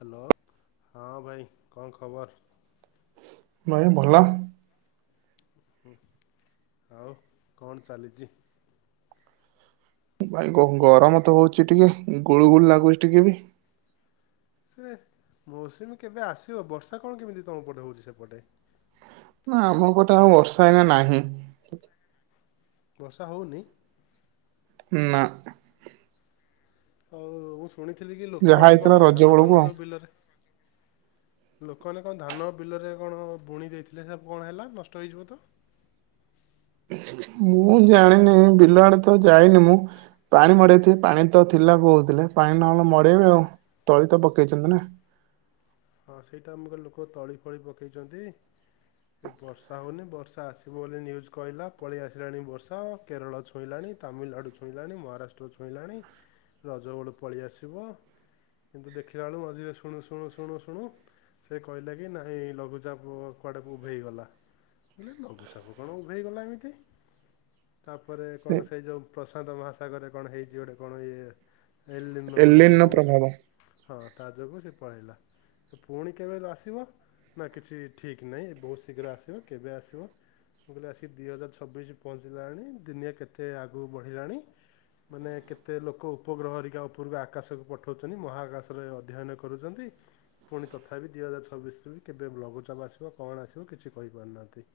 Hello! ହଁ ଭାଇ କଣ ଖବର? ନାଇଁ ଭଲ। ହୁଁ ଆଉ କଣ ଚାଲିଛି? ଭାଇ ଗରମ ତ ହଉଛି ଟିକେ, ଗୁଳୁ ଗୁଳି ଲାଗୁଛି ଟିକେ ବି, ସେ ମୌସୁମୀ କେବେ ଆସିବ ବର୍ଷା କଣ କେମିତି ତମ ପଟେ ହଉଛି ସେପଟେ? ନା ଆମ ପଟେ ଆଉ ବର୍ଷା ଏନା ନାହିଁ। ବର୍ଷା ହଉନି? ନା, ହଉ [inaudible] ଶୁଣିଥିଲି କି ଯାହା ଲୋକମାନେ ହେଇଥିଲା କଣ ରଜ ଧାନ ବେଳକୁ ଫାନ ଆଉ ସବୁ ବିଲରେ ଲୋକମାନେ କଣ ଧାନ ବିଲରେ କଣ ବୁଣି ଦେଇଥିଲେ ସେବୁ କଣ ହେଲା, ନଷ୍ଟ ହେଇଯିବ ତ? ମୁଁ ଜାଣିନି ବିଲୁଆଡେ ତ ଯାଇନି ମୁଁ, ପାଣି ମଡେଇଥିଲି ପାଣି ତ ଥିଲା କହୁଥିଲେ, ପାଣି ନହେଲେ ମଡେଇବେ ଆଉ ତଳି ତ ପକେଇଛନ୍ତି ନା। ହଁ ସେଇଟା ଆମକୁ ଲୋକ ତଳି ଫଳି ପକେଇଛନ୍ତି, ବର୍ଷା ହେଉନି ବର୍ଷା ଆସିବ ବୋଲି ନ୍ୟୁଜ୍ କହିଲା, ପଳେଇ ଆସିଲାଣି ବର୍ଷା କେରଳ ଛୁଇଁଲାଣି, ତାମିଲନାଡ଼ୁ ଛୁଇଁଲାଣି, ମହାରାଷ୍ଟ୍ର ଛୁଇଁଲାଣି, ରଜଗୋଳ ପଳେଇ ଆସିବ କିନ୍ତୁ ଦେଖିଲା ବେଳୁ ମଝିରେ ଶୁଣୁ ଶୁଣୁ ଶୁ ଶ ଶୁଣୁ ସେ କହିଲା- କି ନାହିଁ ଲଘୁଚାପ କୁଆଡ଼େ ଉଭେଇଗଲାମୁଁ କହିଲି ଲଘୁଚାପ କଣ ଉଭେଇଗଲା ଏମିତି? ତାପରେ ସେ କଣ ସେଇ ଯଉ ପ୍ରସନ୍ତ ମହାସାଗରରେ କଣ ହେଇଛି? ଗୋଟେ କଣ ଇଏ ଏଲନୋ ବୋଲି କଣ ଏଲିନ କହୁଛନ୍ତି? ପ୍ରଭାବ ହଁ ତା ଯୋକୁ ସେ ପଳେଇଲା ପୁଣି କେବେ ଆସିବ ନା କିଛି ଠିକ୍ ନାହିଁ? ବହୁତ ଶୀଘ୍ର ଆସିବ କେବେ ଆସିବ? ମୁଁ କହିଲି ଆସିକି ଦୁଇ ହଜାର ଛବିଶ ପହଞ୍ଚିଲାଣି ଦୁନିଆ କେତେ ଆଗକୁ ବଢ଼ିଲାଣି ମାନେ କେତେ ଲୋକ ଉପଗ୍ରହରିକା ଉପରକୁ ଆକାଶକୁ ପଠଉଛନ୍ତି ମହାକାଶରେ ଅଧ୍ୟୟନ କରୁଛନ୍ତି। ପୁଣି ତଥାପି ଦୁଇ ହଜାର ଛବିଶରୁ ବି କେବେ ଲଘୁଚାପ ଆସିବ କଣ ଆସିବ କିଛି କହିପାରୁନାହାନ୍ତି।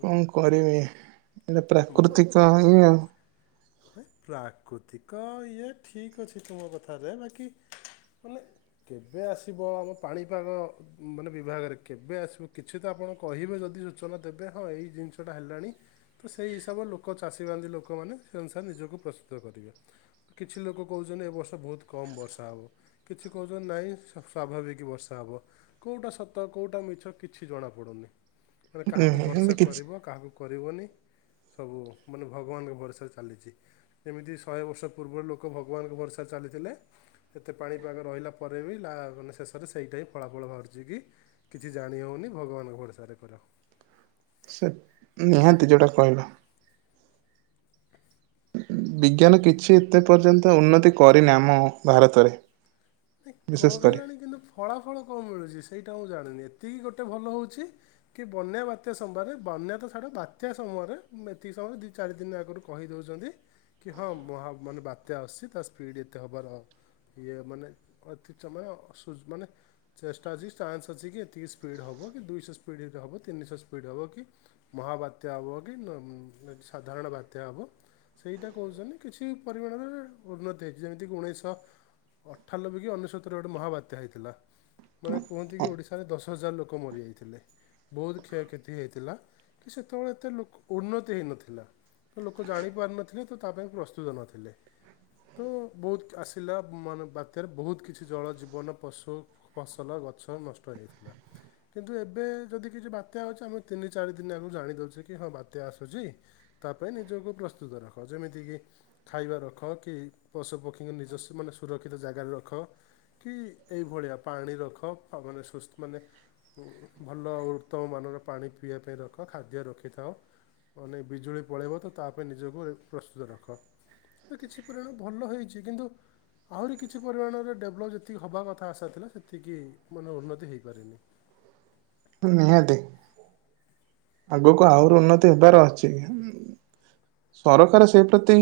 କଣ କରିବି ଏଇଟ ଭଲ। ପ୍ରାକୃତିକ ଇ ପ୍ରାକୃତିକ ଇଏ ଠିକ୍ ଅଛି ତୁମ କଥାରେ ବାକି ମାନେ କେବେ ଆସିବ? ଆମ ପାଣିପାଗ ମାନେ ବିଭାଗରେ କେବେ ଆସିବ। କିଛି ତ ଆପଣ କହିବେ ଯଦି ସୂଚନା ଦେବେ ହଁ ଏଇ ଜିନିଷଟା ହେଲାଣି ତ ସେଇ ହିସାବ ଲୋକ ଚାଷୀ ବାନ୍ଧି ଲୋକମାନେ ସେ ଅନୁସାରେ ନିଜକୁ ପ୍ରସ୍ତୁତ କରିବେ କିଛି ଲୋକ କହୁଛନ୍ତି। ଏ ବର୍ଷ ବହୁତ କମ୍ ବର୍ଷା ହେବ କିଛି କହୁଛନ୍ତି ନହିଁ ସ୍ୱାଭାବିକ ବର୍ଷା ହେବ କେଉଁଟା ସତ କେଉଁଟା ମିଛ କିଛି ଜଣାପଡ଼ୁନି। ମାନେ କାହାକୁ ଏମିତି ଭରସା କିଛି କରିବ କାହାକୁ କରିବନି? ସବୁ ମାନେ ଭଗବାନଙ୍କ ଭରସା। ଚାଲିଛି ଯେମିତି ଶହେ ବର୍ଷ ପୂର୍ବରୁ ଲୋକ ଭଗବାନଙ୍କ ଭରସା ଚାଲିଥିଲେ ଏତେ ପାଣିପାଗ ରହିଲା ପରେ ବି ମାନେ ଶେଷରେ ସେଇଟା ହିଁ ଫଳାଫଳ ବାହାରୁଛି କି କିଛି ଜାଣି ହେଉନି ଭଗବାନଙ୍କ ଭରସାରେ କର। ସେ ନିହାତି ଯୋଉଟା କହିଲ ବିଜ୍ଞାନ କିଛି ଏତେ ପର୍ଯ୍ୟନ୍ତ ଉନ୍ନତି କରିନି ଆମ ଭାରତରେ! ନାଇଁ ବିଶେଷ କରି କରିଲାଣି କିନ୍ତୁ ଫଳାଫଳ କଣ ମିଳୁଛି ସେଇଟା ଆଉଁ ଜାଣିନି ଏେ? ଏତିକି ଗୋଟେ ଭଲ ହେଉଛି କି ବନ୍ୟା, ବାତ୍ୟା ସମୟରେ ବନ୍ୟା ତ ଛାଡ଼ ବାତ୍ୟା ସମୟରେ ଏତିକି ସମୟରେ ଦୁଇ ଚାରି ଦିନ ଆଗରୁ କହିଦଉଛନ୍ତି କି ହଁ ମ ମାନେ ବାତ୍ୟା ଆସୁଛି ତା ସ୍ପିଡ଼୍ ଏତେ ହେବାର ଇଏ ମାନେ ଅତି ସମୟ ମାନେ ଚେଷ୍ଟା ଅଛି କି ଚାନ୍ସ ଅଛି କି ଏତିକି ସ୍ପିଡ଼୍ ହବ କି ଦୁଇଶହ ସ୍ପିଡ଼ ହବ ତିନିଶହ ସ୍ପିଡ଼ ହବ କି? ମହାବାତ୍ୟା ହବ କି ସାଧାରଣ ବାତ୍ୟା ହବ ସେଇଟା କହୁଛନ୍ତି କିଛି ପରିମାଣରେ ଉନ୍ନତି ହେଇଛି ଯେମିତିକ ଉଣେଇସି ଅଠାନବେ ଅନେଶ୍ବତରେ ଗୋଟେ ମହାବାତ୍ୟା ହେଇଥିଲା ମାନେ କୁହନ୍ତି କି ଓଡ଼ିଶାରେ ଦଶ ହଜାର ଲୋକ ମରିଯାଇଥିଲେ। ବହୁତ କ୍ଷୟକ୍ଷତି ହୋଇଥିଲା। ସେତେବେଳେ ଏତେ ଲୋକ ଉନ୍ନତି ହେନଥିଲା। ଲୋକ ଜାଣି ପାରିନଥିଲେ ତ ତା ପାଇଁ ପ୍ରସ୍ତୁତ ନଥିଲେ ତ ବହୁତ ଆସିଲ ମାନ ବାତ୍ୟାରେ ବହୁତ କିଛି ଜଳ ଜୀବନ ପଶୁ, ଫସଲ, ଗଛ ନଷ୍ଟ ହେଯାଇଥିଲା। କିନ୍ତୁ ଏବେ ଯଦି କିଛି ବାତ୍ୟା ହେଉଛି ଆମେ ତିନି ଚାରି ଦିନ ଆଗକୁ ଜାଣି ଦେଉଛେ କି ହଁ ବାତ୍ୟା ଆସୁଛି ତା ପାଇଁ ନିଜକୁ ପ୍ରସ୍ତୁତ ରଖ। ଯେମିତିକି ଖାଇବା ରଖ କି ପଶୁପକ୍ଷୀଙ୍କୁ ନିଜ ମାନେ ସୁରକ୍ଷିତ ଜାଗାରେ ରଖ। କି ଏଇଭଳିଆ ପାଣି ରଖ। ମାନେ ସୁସ୍ଥ ମାନେ ଭଲ ଉତ୍ତମ ମାନର ପାଣି ପିଇବା ପାଇଁ ରଖ ଖାଦ୍ୟ ରଖିଥାଉ ମାନେ ବିଜୁଳି ପଳେଇବ ତ ତା ପାଇଁ ନିଜକୁ ପ୍ରସ୍ତୁତ ରଖ କିଛି ପରିମାଣରେ ଭଲ ହେଇଛି କିନ୍ତୁ ଆହୁରି କିଛି ପରିମାଣରେ ଭଲ ଯେତିକି ହବା କଥା ଆଶାଥିଲା ସେତିକି ମାନର ଉନ୍ନତି ହେଇପାରିନି। ନିହାତି ଆଗକୁ ଆହୁରି ଉନ୍ନତି ହେବାର ଅଛି ସରକାର ସେଇ ପ୍ରତି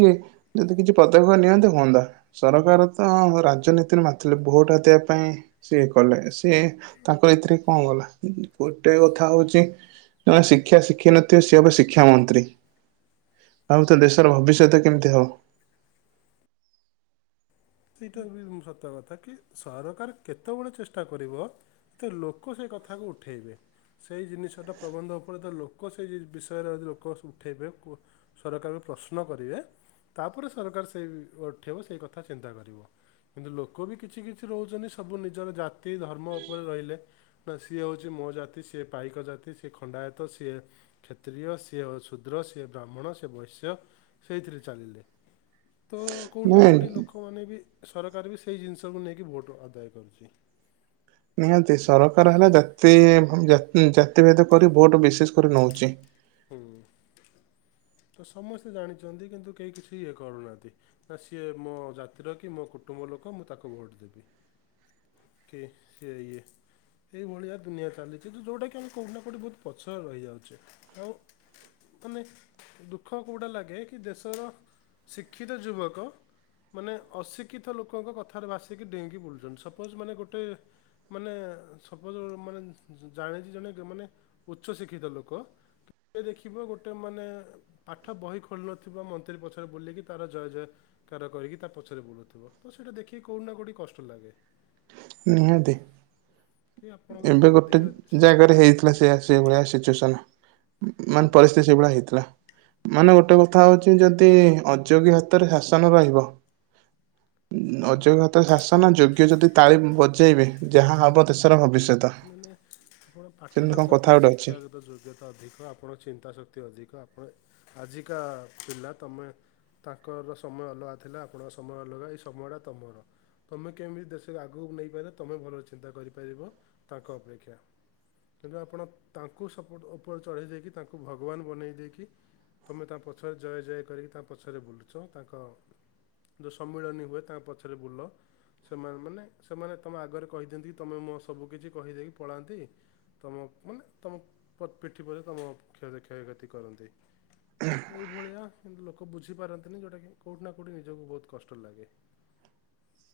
ଯଦି କିଛି ପଦକ୍ଷେପ ନିଅନ୍ତେ ହୁଅନ୍ତା। ସରକାର ତ ରାଜନୀତିରେ ମତିଥିଲେ ଭୋଟ ହାତିବା ପାଇଁ ସିଏ କଲେ ସିଏ ତାଙ୍କର ଏଥିରେ କଣ ଗଲା ଗୋଟେ କଥା ହଉଛି ସେମାନେ ଶିକ୍ଷା ଶିଖି ନଥିବେ ସିଏ ଏବେ ଶିକ୍ଷା ମନ୍ତ୍ରୀ ଆଉତ ତ ଦେଶର ଭବିଷ୍ୟତ କେମିତି ହବ। ସେଇଟା ବି ସତ କଥା କି ସରକାର କେତେବେଳେ ଚେଷ୍ଟା କରିବ ତ ଲୋକ ସେ କଥାକୁ ଉଠେଇବେ ସେଇ ଜିନିଷଟା ପ୍ରବନ୍ଧ ଉପରେ ତ ଲୋକ ସେ ବିଷୟରେ ଯଦି ଲୋକ ଉଠେଇବେ ସରକାରଙ୍କୁ ପ୍ରଶ୍ନ କରିବେ ତାପରେ ସରକାର ସେଇ ଉଠେଇବ ସେଇ କଥା ଚିନ୍ତା କରିବ କିନ୍ତୁ ଲୋକ ବି କିଛି କିଛି ରହୁଛନ୍ତି ସବୁ ନିଜର ଜାତି, ଧର୍ମ ଉପରେ ରହିଲେ ନା ସିଏ ହେଉଛି ମୋ ଜାତି ସିଏ ପାଇକ ଜାତି, ସିଏ ଖଣ୍ଡାୟତ, ସିଏ କ୍ଷତ୍ରୀିୟ, ସିଏ ଶୁଦ୍ର, ସିଏ ବ୍ରାହ୍ମଣ, ସେ ବୈଶ୍ୟ, ସେଇଥିରେ ଚାଲିଲେ ତ କୋଉଠି ନା ନାଇଁ କୋଉଠି ଲୋକ ଏବେବି ସରକାର ବି ସେଇ ଜିନିଷକୁ ନେଇକି ଭୋଟ ଆଦାୟ କରୁଛି। ଓଂଜାତି ଭେଦ କରି ଭୋଟ ବିଶେଷ କରି ନଉଛି। ହୁଁ ତ ସମସ୍ତେ ଜାଣିଛନ୍ତି କିନ୍ତୁ କେହି କିଛି ଇଏ କରୁନାହାନ୍ତି ନା ସିଏ ମୋ ଜାତିର କି ମୋ କୁଟୁମ୍ବ ଲୋକ ମୁଁ ତାକୁ ଭୋଟ ଦେବି। କି ସିଏ ଇଏ ଏଇଭଳିଆ ଦୁନିଆ ଚାଲିଛି ଯୋଉଟା କିି ଆମେ କୋଉଠି ନା କୋଉଠି ବହୁତ ପଛରେ ରହିଯାଉଛେ। ଆଉ ମାନେ ଦୁଃଖ କେଉଁଟା ଲାଗେ କି ଦେଶର ଶିକ୍ଷିତ ଯୁବକ ମାନେ ଅଶିକ୍ଷିତ ଲୋକଙ୍କ କଥାରେ ଭାସିକି ଡେଇଁକି ବୁଲୁଛନ୍ତି। ସପୋଜ ମାନେ ଗୋଟେ ମାନେ ସପୋଜ ମାନେ ଜାଣିଛି ଜଣେ ମାନେ ଉଚ୍ଚଶିକ୍ଷିତ ଲୋକ କିଏ ଦେଖିବ ଗୋଟେ ମାନେ ପାଠ ବହି ଖୋଲୁନଥିବ ମନ୍ତ୍ରୀ ପଛରେ ବୁଲିକି ତାର ଜୟ ଜୟକାର କରିକି ତା ପଛରେ ବୁଲୁଥିବ ତ ସେଇଟା ଦେଖିକି କୋଉଠି ନା କୋଉଠି କଷ୍ଟ ଲାଗେ। ନିହାତି କି ଆପଣଙ୍କର ଏବେ ବୁଦ୍ଧି ଗୋଟେ ଅଛି ଜାଗାରେ ହେଇଥିଲା ସେ ସେ ଭଳିଆ ସିଚୁଏସନ ମାନେ କୋଉଠି ପରିସ୍ଥିତି ସେଇଭଳିଆ ହେଇଥିଲା। ମାନେ ଗୋଟେ କଥା ହଉଛି ଯଦି ଅଯୋଗୀ ହାତରେ ଶାସନ ରହିବ ହଁ ଅଯୋଗ୍ୟତା ଶାସନ ଯୋଗ୍ୟ ଯଦି ତାଳି ବଜେଇବେ ଯାହା ହବ ହବିସ ମାନେ ଆପଣ ପାଠସାଠ କଥା ଆପଣ ଗୋଟେ ଅଛି। ଶିକ୍ଷାଗତ ଯୋଗ୍ୟତା ଅଧିକ ଆପଣଙ୍କ ଚିନ୍ତା ଶକ୍ତି ଅଧିକ ଆ ଆଜିକା ପିଲା ତମେ ତାଙ୍କର ସମୟ ଅଲଗା ଥିଲା ଆପଣଙ୍କ ସମୟ ଅଲଗା ଏଇ ସମୟଟା ତମର ତୁମେ କେମିତି ଦେଶରେ ଆଗକୁ ନେଇପାର ତୁମେ ଭଲ ଚିନ୍ତା କରିପାରିବ। ତାଙ୍କ ଅପେକ୍ଷା ତେଣୁ ଆପଣ ତାଙ୍କୁ ସପଟ ଉପରେ ଚଢ଼େଇ ଦେଇକି ତାଙ୍କୁ ଭଗବାନ ବନେଇ ଦେଇକି ତୁମେ ତା ପଛରେ ଜୟ ଜୟ କରିକି ତା ପଛରେ ବୁଲୁଛ ତାଙ୍କ ଯେଉଁ ସମ୍ମିଳନୀ ହୁଏ ତାଙ୍କ ପଛରେ ବୁଲ ସେମାନେ ମାନେ ସେମାନେ ତୁମେ ଆଗରେ କହିଦିଅନ୍ତି କି ତୁମେ ମୋ ସବୁକିଛି। କହିଦେଇକି ପଳାନ୍ତି ତମ ମାନେ ତମ ପିଠି ପରେ ତମ କ କ୍ଷୟକ୍ଷତି କରନ୍ତି ତ ଏଇଭଳିଆ କି ଲୋକ ବୁଝିପାରନ୍ତିନି ଯୋଉଟା କି କୋଉଠି ନା କୋଉଠି ନିଜକୁ ବହୁତ କଷ୍ଟ ଲାଗେ।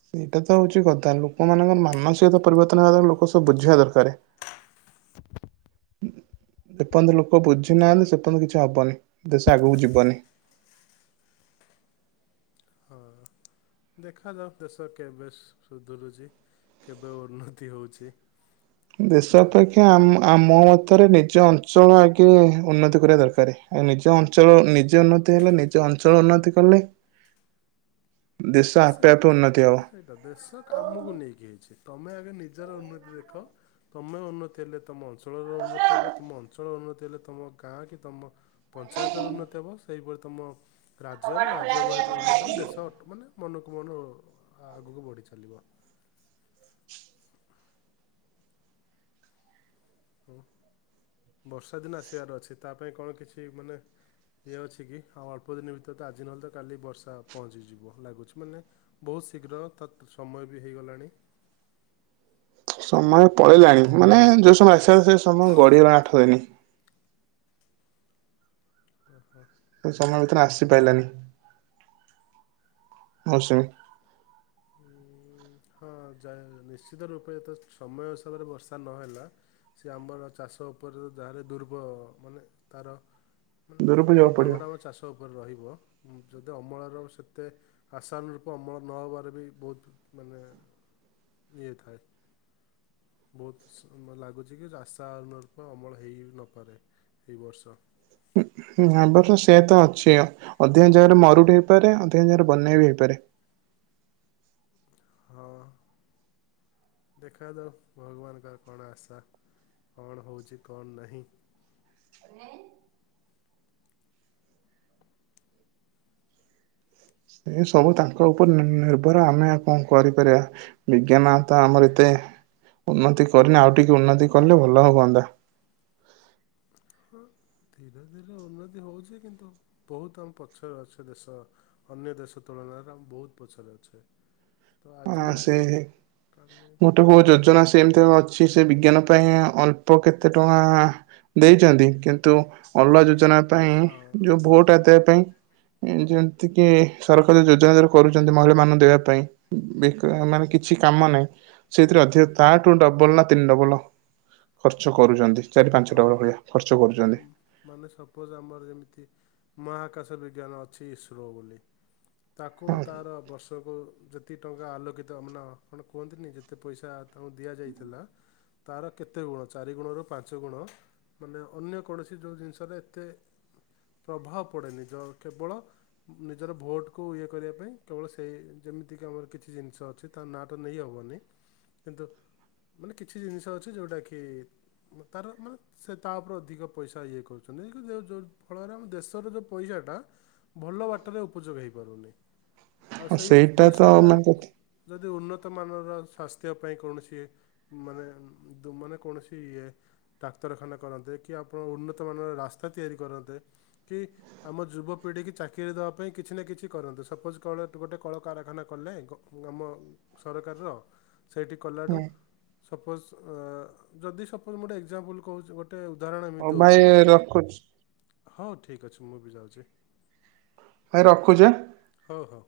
ସେଇଟା ତ ହଉଛି କଥା ଲୋକମାନାନଙ୍କର ମାନସିକତା ପରିବର୍ତ୍ତନ ହେବା ଦରକାର ଲୋକ ସବୁ ବୁଝିବା ଦରକାର ଯେପର୍ଯ୍ୟନ୍ତ ଲୋକ ବୁଝି ନାହାନ୍ତି ସେପର୍ଯ୍ୟନ୍ତ କିଛି ହବନି ଦେଶ ଆଗକୁ ଯିବନି ହଁ ଦେଖାଯାଉ ଦେଶ କେବେ ସୁଧରୁଛି କେବେ ଉନ୍ନତି ହେଉଛି ଦେଶପକ୍ଷ ଆମ ଆମ ମତରେ ନିଜ ଅଞ୍ଚଳ ଆଗେ ଉନ୍ନତି କରିବା ଦରକାର ଆଉ ନିଜ ଅଞ୍ଚଳ ନିଜେ ଉନ୍ନତି ହେଲେ ନିଜ ଅଞ୍ଚଳ ଉନ୍ନତି କଲେ ଦେଶ ଆପେ ଆପେ ଉନ୍ନତି ହବ। ସେଇଟା ସେଇଟା ଦେଶ କମକୁ ନେଇକି ହେଇଛି ତୁମେ ଆଗେ ନିଜର ଉନ୍ନତି ଦେଖ ତୁମେ ଉନ୍ନତି ହେଲେ ତୁମ ଅଞ୍ଚଳର ଉନ୍ନତି ହେବ ତୁମ ଅଞ୍ଚଳର ଉନ୍ନତି ହେଲେ ତୁମ ଗାଁ କି ତୁମ ପଞ୍ଚାୟତର ଉନ୍ନତି ହେବ ସେହିପରି ତୁମ ରାଜ୍ୟର ରାଜ୍ୟ ଉନ୍ନତି ହେଲେ ଦେଶ ମାନେ ମନକୁ ମନ ଆଗକୁ ବଢ଼ି ଚାଲିବ ହୁଁ ବର୍ଷା ଦିନ ଆସିବାର ଅଛି ତା ପାଇଁ କଣ କିଛି ମାନେ ଇଏ ଅଛି କି ଆଉ ଅଳ୍ପ ଦିନ ଭିତରେ ତ ଆଜି ନହେଲେ ତ କାଲି ବର୍ଷା ପହଞ୍ଚିଯିବ ଲାଗୁଛି ମାନେ ବହୁତ ଶୀଘ୍ର ତ ସମୟ ବି ହେଇଗଲାଣି। ସମୟ ପଳେଇିଲାଣି ମାନେ ଯୋଉ ସମୟ ଆସ ସେ ସମୟ ଗଡିିଗଲାଣି ଆଠ ଦିନ। ଓ ହୋ। ସମୟ ଭିତରେ ଆସିପାରିଲାନି ମୌସୁମୀ। ଉଁ, ହଁ ଯ ନିଶ୍ଚିତ ରୂପେ ଯେତେ ସମୟ ହିସାବରେ ବର୍ଷା ନହେଲା ସେ ଆମର ଚାଷ ଉପରେ ଯାହଲେ ଦୁର୍ବଳ ମାନେ ତାର ମାନେ ଦୂରକୁ ଯିବାକୁ ପ୍ରଭାବ ପଡିବ। ଟା ଆମ ଚାଷ ଉପରେ ରହିବ। ଯଦି ଅମଳର ସେତେ ଆଶାନ ରୂପ ଅମଳ ନ ହେବାରେ ବି ବହୁତ ମାନେ ଇଏ ଥାଏ। ବହୁତ ଲାଗୁଛି କି ରାସ୍ ରୂପ ଅମଳ ହେଇ ନପାରେ ଏଇ ବର୍ଷ। ହୁଁ ସେ ତ ଅଛି ଅଧିକା ଜାଗାରେ ମରୁଡି ହେଇପାରେ ଅଧିକା ଜାଗାରେ ବନ୍ୟା ବି ହେଇପାରେ। ହଁ ଦେଖା ଯାଉ ଭଗବାନଙ୍କର କଣ ଆଶା କଣ ହଉଛି କଣ ନାହିଁ। ଏ ସବୁ ତାଙ୍କ ଉପରେ ନିର୍ଭର ଆମେ କଣ କରିପାରିବା ବିଜ୍ଞାନ ତ ଆମର ଏତେ ଉନ୍ନତି କରିନି ଆଉ ଟିକେ ଉନ୍ନତି କଲେ ଭଲ ହୁଅନ୍ତା। ହଁ ଧୀରେ ଧୀରେ ଉନ୍ନତି ହଉଛି କିନ୍ତୁ ବହୁତ ଆମ ପଛରେ ଅଛେ ଦେଶ ଅନ୍ୟ ଦେଶ ତୁଳନାରେ ଆମ ବହୁତ ପଛରେ ଅଛେ। ତ ଆଜି ଆ ସେ ନହେଲେ କାଲି ଗୋଟେ କୋଉ ଦେଖାଯାଉ ଯୋଜନା ସେ ଏମିତି ଅଛି ସେ ବିଜ୍ଞାନ ଅଳ୍ପ କେତେ ଟଙ୍କା ଦେଇଛନ୍ତି କିନ୍ତୁ ଅଲ ଯ ଯୋଜ ପାଇଁ ହଁ ଯୋଉ ଭୋଟ ଆଦବା ପାଇଁ। ଯେମିତି କି ସରକାର ଯୋଜନାର କରୁଛନ୍ତି ମହିଳା ମାନଙ୍କୁ ଦେବା ପାଇଁ ବି ମାନେ କିଛି କାମ ନାହିଁ ସେଇଥିରେ ଅଧିକ ତାଠୁ ଡବଲ ନା ତିନି ଡବଲ। ଖର୍ଚ୍ଚ ମାନେ କରୁଛନ୍ତି ଚାରି ପାଞ୍ଚ ହଁ ଡବଲ ଭଳିଆ ଖର୍ଚ୍ଚ କରୁଛନ୍ତି ମାନେ ସପୋଜ ଆମର ଯେମିତି ମହାକାଶ ବିଜ୍ଞାନ ଅଛି ଇସ୍ରୋ ବୋଲି। ତାକୁ ହଁ ତାର ବର୍ଷକୁ ଯେ ଦି ଟଙ୍କା ଆଲୋକିତ ଅମନା କଣ କୁହନ୍ତିନି ଯେତେ ପଇସା ତାଙ୍କୁ ଦିଆଯାଇଥିଲା। ତାର କେତେ ଗୁଣ ଚାରିଗୁଣରୁ ପାଞ୍ଚ ଗୁଣ ମାନେ ଅନ୍ୟ କୌଣସି ଯେଉଁ ଜିନିଷରେ ଏତେ ପ୍ରଭାବ ପଡ଼େନି ତ କେବଳ ନିଜର ଭୋଟକୁ ଇଏ କରିବା ପାଇଁ କେବଳ ସେଇ ଯେମିତିକି ଆମର କିଛି ଜିନିଷ ଅଛି ତା ନାଁଟା ନେଇ ହେବନି କିନ୍ତୁ ମାନେ କିଛି ଜିନିଷ ଅଛି ଯେଉଟାକି ତାର ମାନେ ସେ ତା ଉପରେ ଅଧିକ ପଇସା ଇଏ କରୁଛନ୍ତି କିନ୍ତୁ ଫଳରେ ଆମ ଦେଶର ଯେଉ ପଇସାଟା ଭଲ ବାଟରେ ଉପଯୋଗ ହେଇପାରୁନି। ଆଉ ସେଇଟା ତ ନା କଥା ଯି ଉନ୍ନତ ମାନର ଶ୍ୟାସ୍ତ ପାଇଁ କୌଣସି ମାନେ ମାନେ କୌଣସି କି ଇଏ ଡାକ୍ତରଖାନା କରନ୍ତେ କି ଆପଣ ଉନ୍ନତମାନର ରାସ୍ତା ତିଆରି କରନ୍ତେ କି ଆମ ଯୁବପିଢ଼ି କି ଚାକିରି ଦେବା ପାଇଁ କିଛି ନା କିଛି କରନ୍ତେ ସପୋଜ କଳ ଗୋଟେ କଳକାରାରଖାନା କଲେ ଆମ ସରକାରର ସେଇଠି କଲାଠୁ ହଁ ସପୋଜ ଯଦି ସପୋଜ ଗୋଟେ ଏଗଜାମ୍ପୁଲ କହୁଛି ଗୋଟେ ଉଦାହରଣ ଏମିତି ହଉ ଭାଇ ଦେଉଛି ରଖୁଛି। ହଉ ଠିକ୍ ଅଛି ମୁଁ ବି ଯାଉଛି। ଭାଇ ରଖୁଛି ହଁ। ହଉ ହଉ